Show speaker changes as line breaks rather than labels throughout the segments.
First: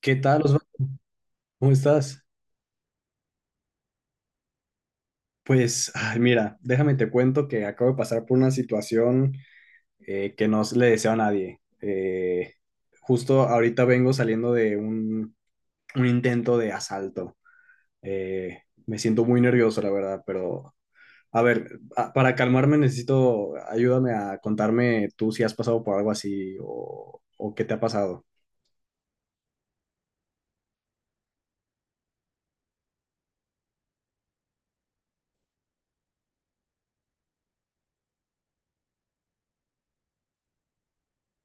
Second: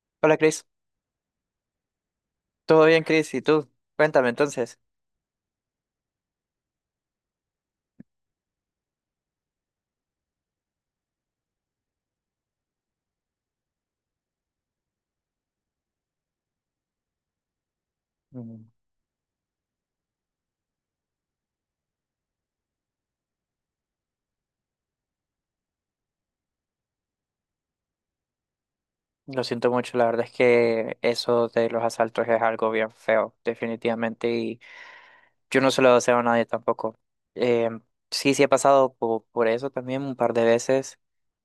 ¿Qué
Hola
tal,
Chris,
Osvaldo? ¿Cómo estás?
¿todo bien, Chris? ¿Y tú? Cuéntame entonces.
Pues, ay, mira, déjame te cuento que acabo de pasar por una situación, que no le deseo a nadie. Justo ahorita vengo saliendo de un intento de asalto. Eh,
Mm.
Me siento muy nervioso, la verdad, pero a ver, para calmarme necesito, ayúdame a contarme tú si has pasado por algo así o qué te ha pasado.
Lo siento mucho, la verdad es que eso de los asaltos es algo bien feo, definitivamente, y yo no se lo deseo a nadie tampoco. Eh, sí, sí he pasado por eso también un par de veces.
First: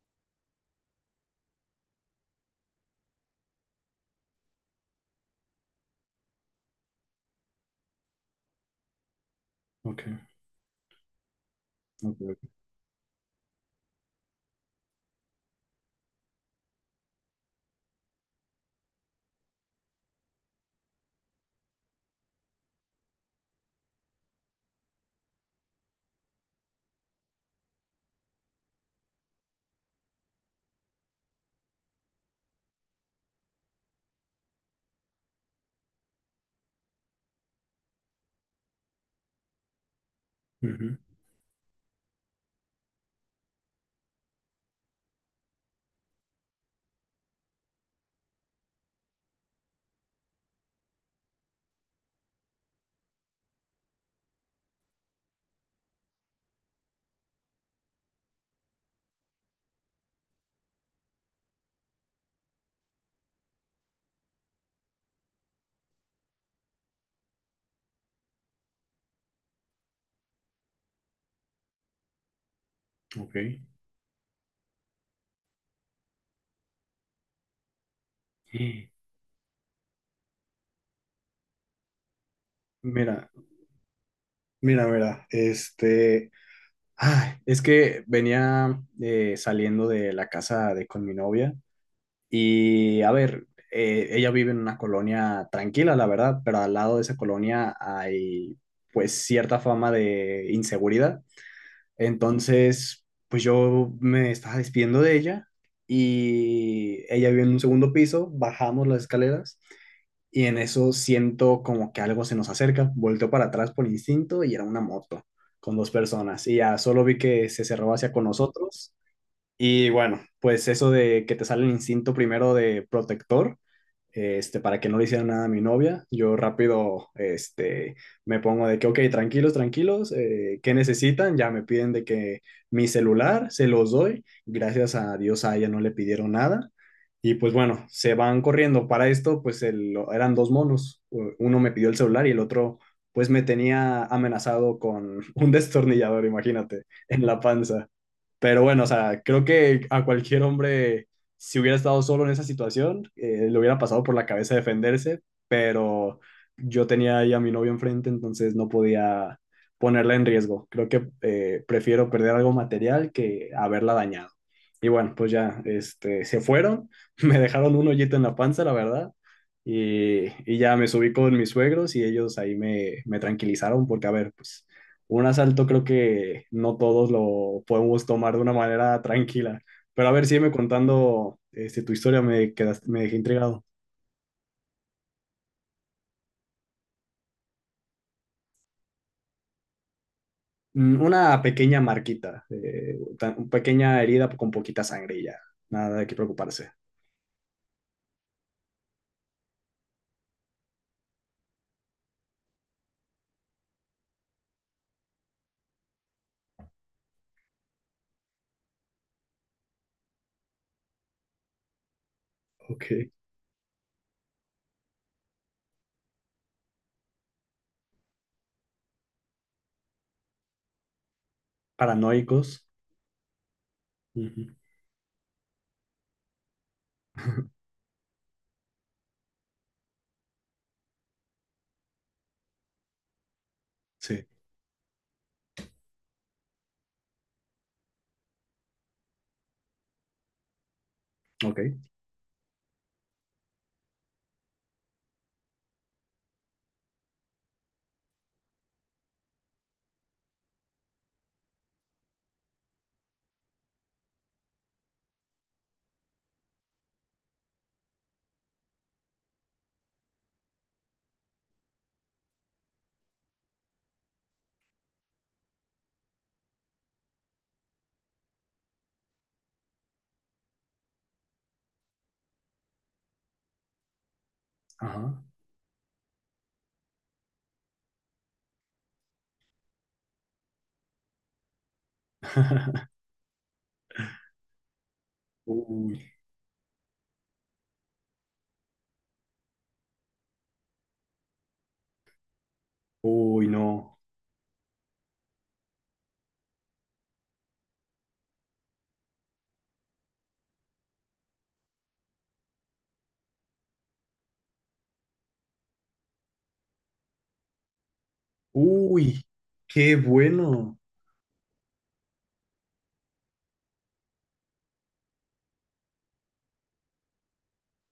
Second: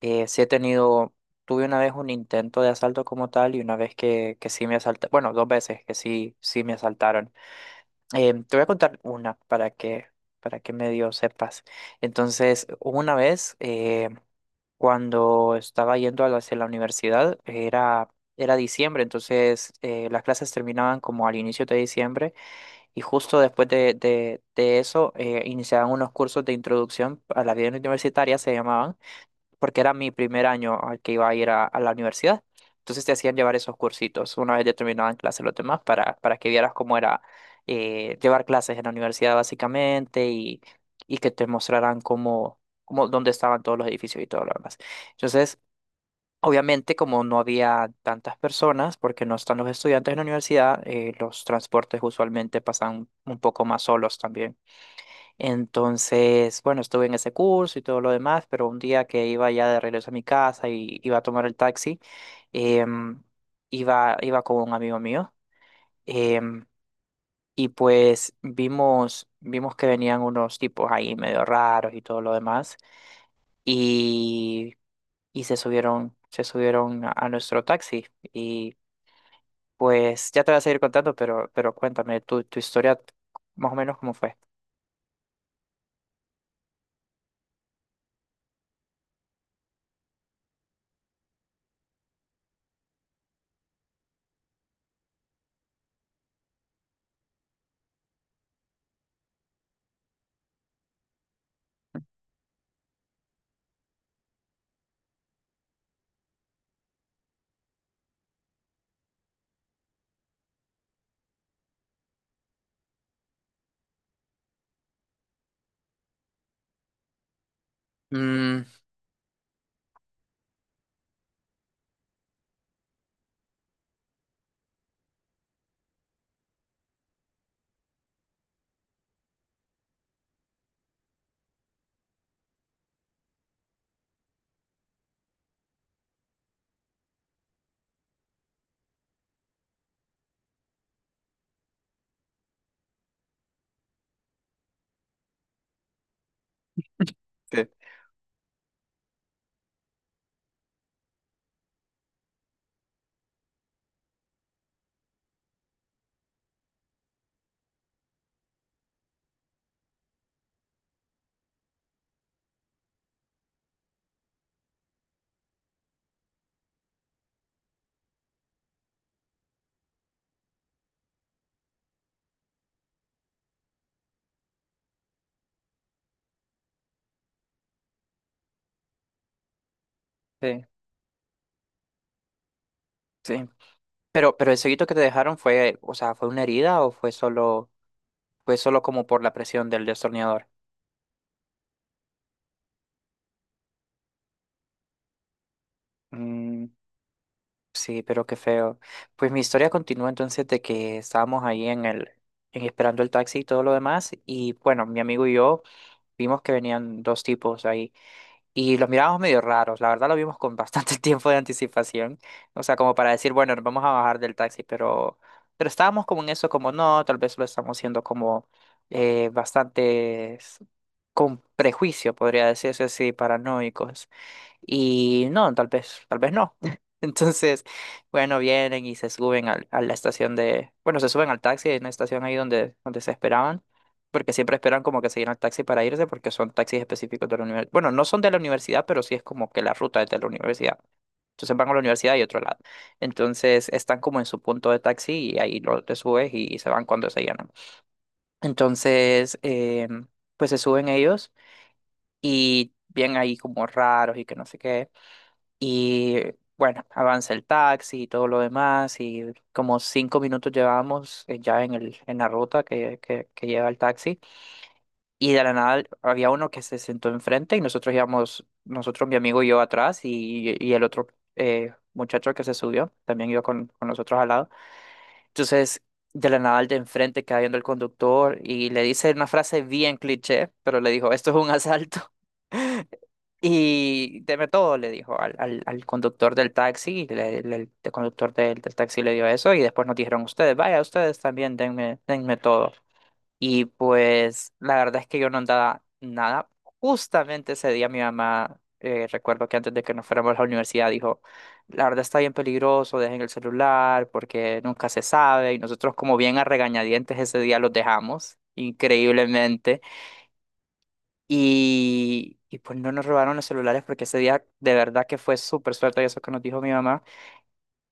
Sí he tenido, tuve una vez un intento de asalto como tal y una vez que sí me asaltaron, bueno, dos veces que sí, sí me asaltaron. Te voy a contar una
Ok,
para que medio sepas.
ok, ok.
Entonces, hubo una vez... cuando estaba yendo a hacia la universidad era, era diciembre, entonces las clases terminaban como al inicio de diciembre y justo después de eso iniciaban unos cursos de introducción a la vida universitaria, se llamaban, porque era mi primer año al que iba a ir a la universidad. Entonces te hacían llevar esos cursitos una vez ya terminaban clases los demás para que vieras cómo era llevar clases en la universidad básicamente,
Ujú,
y que te mostraran cómo, cómo, dónde estaban todos los edificios y todo lo demás. Entonces, obviamente, como no había tantas personas, porque no están los estudiantes en la universidad, los transportes usualmente pasan un poco más solos también. Entonces, bueno, estuve en ese curso y todo lo demás, pero un día que iba ya de regreso a mi casa y iba a tomar el taxi, em, iba con un amigo mío. em, y pues vimos que venían unos tipos ahí medio raros y todo lo demás.
ok.
Y, y se subieron a nuestro taxi. Y pues ya te voy a seguir contando, pero cuéntame tu historia,
Mira,
más o menos cómo fue.
mira, mira, Ay, es que venía saliendo de la casa de con mi novia y a ver, ella vive en una colonia tranquila, la verdad, pero al lado de esa colonia hay pues cierta fama de inseguridad. Entonces, pues yo me estaba despidiendo de ella y ella vive en un segundo piso, bajamos las escaleras y en eso siento como que algo se nos acerca. Volteo para atrás por instinto y era una moto con dos personas. Y ya solo vi que se cerró hacia con
Mm.
nosotros. Y bueno, pues eso de que te sale el instinto primero de protector para que no le hicieran nada a mi novia. Yo rápido me pongo de que, ok, tranquilos, tranquilos, ¿qué necesitan? Ya me piden de que mi celular se los doy. Gracias a Dios a ella no le pidieron nada. Y pues bueno, se van corriendo. Para esto, pues el, eran dos monos. Uno me pidió el celular y el otro, pues me tenía amenazado con un destornillador, imagínate, en la
Sí.
panza. Pero bueno, o sea, creo que a cualquier hombre, si hubiera estado solo en esa situación, le hubiera pasado por la cabeza defenderse, pero yo tenía ahí a mi novio enfrente, entonces no podía ponerla en riesgo. Creo que prefiero perder algo material que haberla dañado. Y bueno, pues ya, se fueron, me dejaron un hoyito en la panza, la verdad, y ya me subí con mis suegros y ellos ahí me tranquilizaron porque, a ver, pues un asalto creo que no todos lo podemos tomar de una manera tranquila. Pero a ver, sígueme
Sí,
contando este, tu historia, me quedaste, me dejé
sí.
intrigado.
Pero el seguito que te dejaron fue, o sea, ¿fue una herida o fue solo como por la presión del destornillador?
Mm, una pequeña marquita, una pequeña herida con poquita sangre y ya. Nada de qué
Mm,
preocuparse.
sí, pero qué feo. Pues mi historia continúa entonces de que estábamos ahí en en esperando el taxi y todo lo demás. Y bueno, mi amigo y yo vimos que venían dos tipos ahí. Y los mirábamos medio raros, la verdad lo vimos con bastante tiempo de anticipación, o sea,
Ok.
como para decir, bueno, nos vamos a bajar del taxi, pero estábamos como en eso, como no, tal vez lo estamos haciendo como bastante con prejuicio, podría
Paranoicos.
decirse así, paranoicos.
Ujú.
Y no, tal vez no. Entonces, bueno, vienen y se suben la estación de, bueno, se suben al taxi en la estación ahí donde, donde se esperaban,
Sí.
porque siempre esperan como que se llena el taxi para irse, porque son taxis específicos de la universidad. Bueno, no son de la universidad, pero sí es como que la ruta es de la universidad. Entonces
Ok.
van a la universidad y otro lado. Entonces están como en su punto de taxi y ahí te subes y se van cuando se llenan. Entonces, pues se suben ellos y bien ahí como raros y que no sé qué. Y bueno, avanza el taxi y todo lo demás. Y como 5 minutos llevábamos ya en en la ruta que lleva el taxi. Y de la nada había uno que se sentó enfrente y nosotros íbamos, nosotros, mi amigo y yo atrás y el otro muchacho que se subió también iba con nosotros al lado.
Ajá.
Entonces, de la nada el de enfrente queda viendo el conductor y le dice una frase bien cliché, pero le dijo, esto es un asalto. Y deme todo, le dijo al
Uy.
conductor del taxi, el conductor del taxi le dio eso y después nos dijeron ustedes, vaya, ustedes también denme, denme todo.
Uy,
Y
no.
pues la verdad es que yo no andaba nada. Justamente ese día mi mamá, recuerdo que antes de que nos fuéramos a la universidad, dijo, la verdad está bien peligroso, dejen el celular porque nunca se sabe. Y nosotros como bien a regañadientes ese día los dejamos,
Uy,
increíblemente.
qué bueno.
Y pues no nos robaron los celulares porque ese día de verdad que fue súper suerte y eso que nos dijo mi mamá.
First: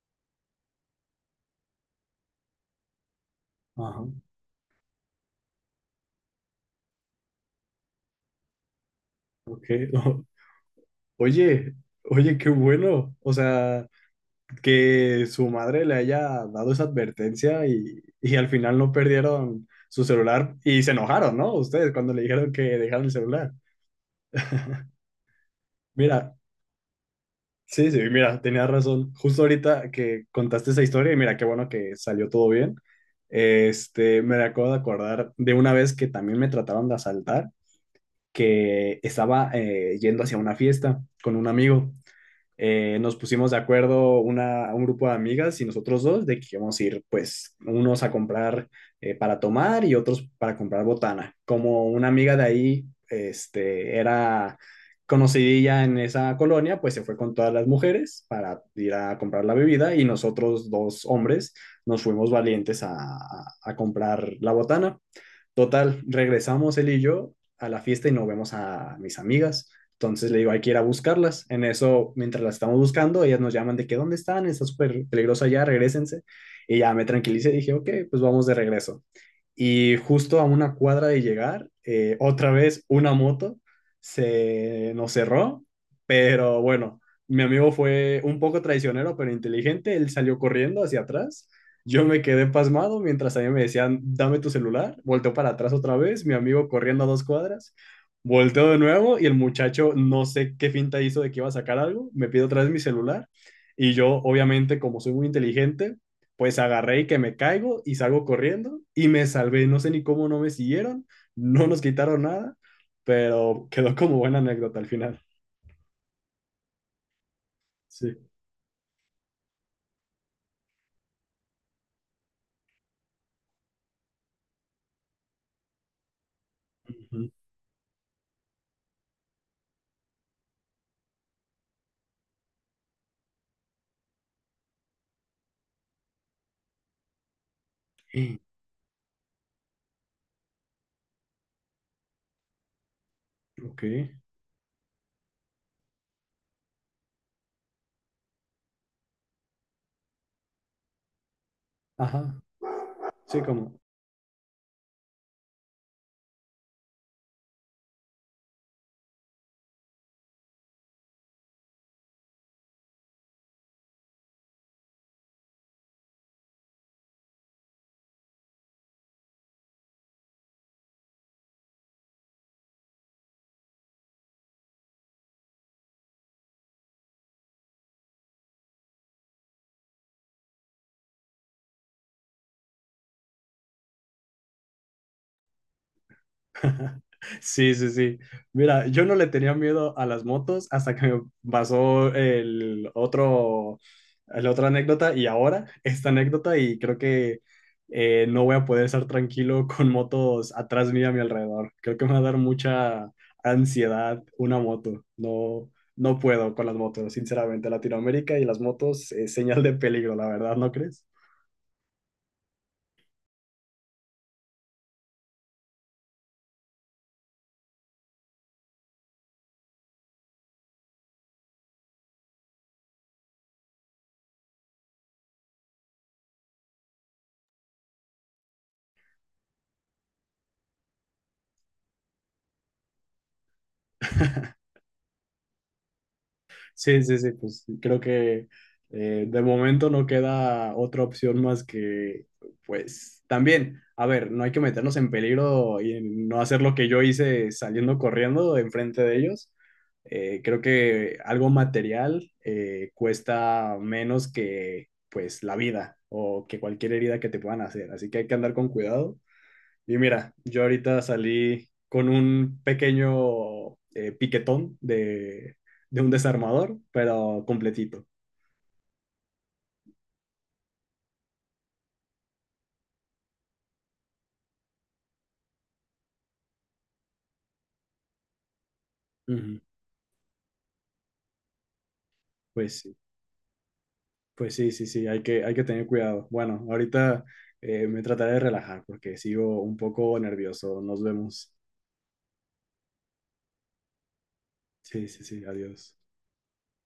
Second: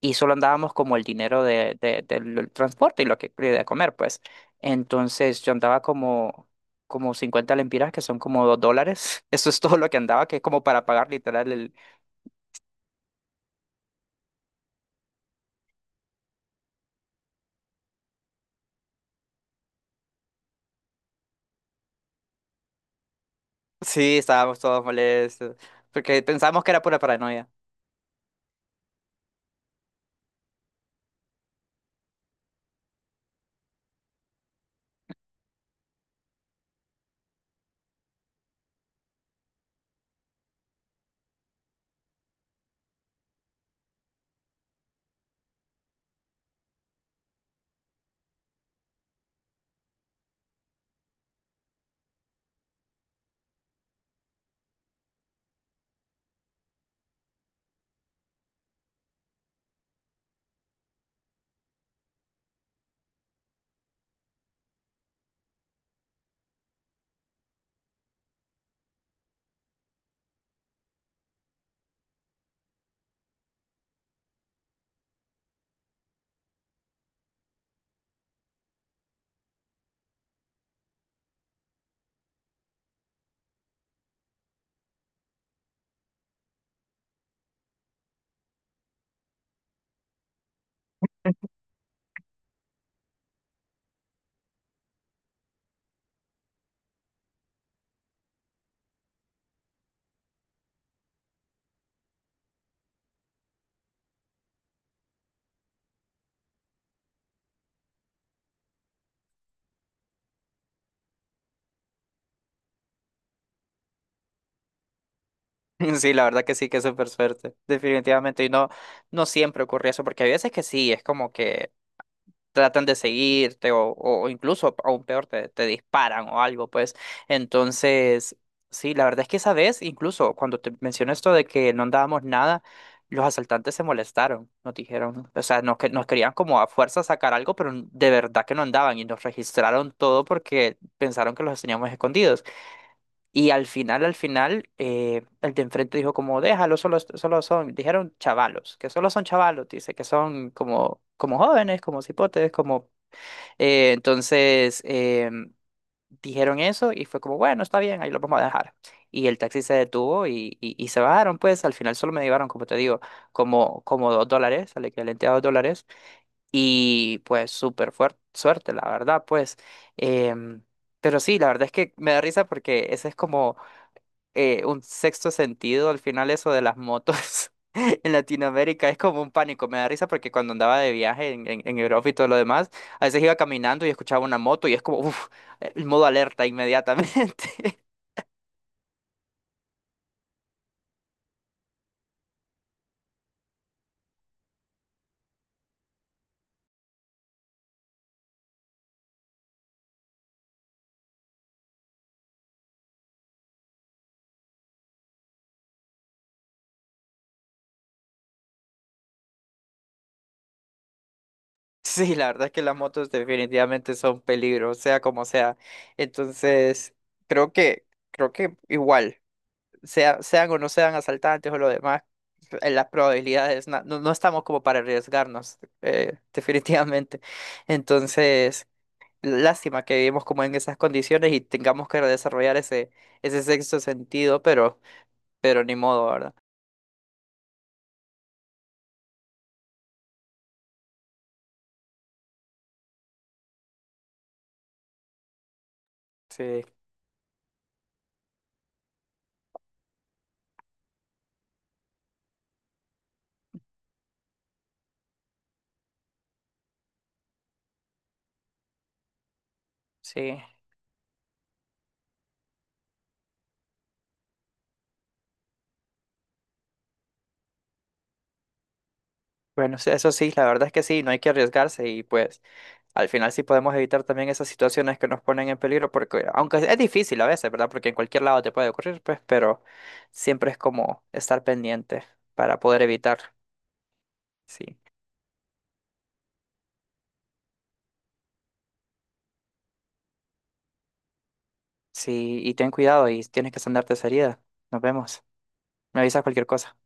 Y solo andábamos como el dinero del transporte y lo que de comer,
Ajá.
pues. Entonces yo andaba como, como 50 lempiras, que son como $2. Eso es
Ok.
todo lo que andaba, que es como para pagar literal
Oye,
el...
oye, qué bueno. O sea, que su madre le haya dado esa advertencia y al final no perdieron su celular y se enojaron, ¿no? Ustedes cuando le dijeron que dejaron el celular.
Sí, estábamos todos molestos porque
Mira,
pensábamos que era pura paranoia.
sí, sí, mira, tenía razón. Justo ahorita que contaste esa historia y mira, qué bueno que salió todo bien. Este, me acabo de acordar de una vez que también me trataron de asaltar, que estaba yendo hacia una fiesta con un amigo, nos pusimos de acuerdo un grupo de amigas y nosotros dos de que íbamos a ir, pues, unos a comprar para tomar y otros para comprar botana. Como una amiga de ahí, este, era conocidilla en esa colonia, pues se fue con todas las mujeres para ir a comprar la bebida y nosotros dos hombres nos fuimos valientes a comprar la botana. Total, regresamos él y yo a la fiesta y nos vemos a mis amigas. Entonces le digo, hay que ir a buscarlas. En eso, mientras las estamos buscando, ellas nos llaman de que dónde están, está súper peligrosa ya, regresense. Y ya me tranquilicé y dije, ok, pues vamos de regreso. Y justo a una cuadra de llegar, otra vez una moto se nos cerró, pero bueno, mi amigo fue un poco traicionero, pero inteligente, él salió corriendo hacia atrás, yo me quedé pasmado mientras a mí me decían, dame tu celular, volteó para atrás otra vez, mi amigo corriendo a dos cuadras, volteó de nuevo y el muchacho no sé qué finta hizo de que iba a sacar algo, me pide otra vez mi celular. Y yo, obviamente, como soy muy inteligente, pues agarré y que me caigo y salgo corriendo y me salvé. No sé ni cómo no me siguieron, no nos quitaron nada, pero quedó como buena anécdota al final.
Sí, la verdad que sí, que es súper suerte,
Sí.
definitivamente. Y no, no siempre ocurre eso, porque hay veces que sí, es como que tratan de seguirte o incluso aún peor te disparan o algo, pues. Entonces, sí, la verdad es que esa vez, incluso cuando te mencioné esto de que no andábamos nada, los asaltantes se molestaron, nos dijeron, o sea, nos querían como a fuerza sacar algo, pero de
Ujú.
verdad que no andaban y nos registraron todo porque pensaron que los teníamos escondidos. Y
Ok.
al final, el de enfrente dijo como, déjalo, solo, solo son, dijeron chavalos, que solo son chavalos, dice que son como, como jóvenes, como
Ajá.
cipotes, como
Sí, como,
eh, entonces em, dijeron eso y fue como, bueno, está bien, ahí lo vamos a dejar. Y el taxi se detuvo y se bajaron, pues al final solo me llevaron, como te digo, como, como $2, al equivalente a $2. Y pues súper fuerte, suerte, la verdad, pues. Em, pero sí, la verdad es que me da risa porque ese es como un sexto sentido, al final eso de las motos en Latinoamérica es como un pánico, me da risa porque cuando andaba de viaje en Europa y todo lo demás, a veces iba caminando y escuchaba una moto y es como, uff, el modo alerta inmediatamente.
sí, sí, sí. Mira, yo no le tenía miedo a las motos hasta que me pasó el otro, la otra anécdota y ahora esta anécdota y creo que no voy a poder estar tranquilo con motos atrás mía a mi alrededor. Creo que me va a dar mucha ansiedad una moto. No, no puedo con las motos, sinceramente. Latinoamérica y las motos es señal de peligro, la verdad, ¿no crees?
Sí, la verdad es que las motos definitivamente son peligro, sea como sea. Entonces, creo que, creo que igual, sea- sean o no sean asaltantes o lo demás, las probabilidades, no, no estamos como para arriesgarnos, definitivamente. Entonces, lástima que vivimos como en esas condiciones y tengamos que desarrollar ese sexto sentido, pero ni modo, ¿verdad?
Sí, sí, sí, pues creo que de momento no queda otra opción más que, pues también, a ver, no hay que meternos en peligro y en no hacer
Sí,
lo que yo hice saliendo corriendo enfrente de ellos. Creo que algo material cuesta menos que, pues, la vida o que cualquier herida que te puedan hacer, así que hay que andar con cuidado y mira,
sí.
yo ahorita salí con un pequeño piquetón de un desarmador, pero completito.
Bueno, sí, eso sí, la verdad es que sí, no hay que arriesgarse y pues al final sí podemos evitar también esas situaciones que nos ponen en peligro, porque aunque es difícil a veces, ¿verdad? Porque en cualquier lado te puede ocurrir, pues,
Ujú.
pero siempre es como estar pendiente para
Pues
poder
sí,
evitar.
pues sí,
Sí,
sí, sí, hay que tener cuidado. Bueno, ahorita me trataré de relajar porque sigo un poco nervioso. Nos vemos.
sí, y ten cuidado y tienes que sanarte esa herida. Nos
Sí,
vemos.
sí, sí, adiós.
Me avisas cualquier cosa.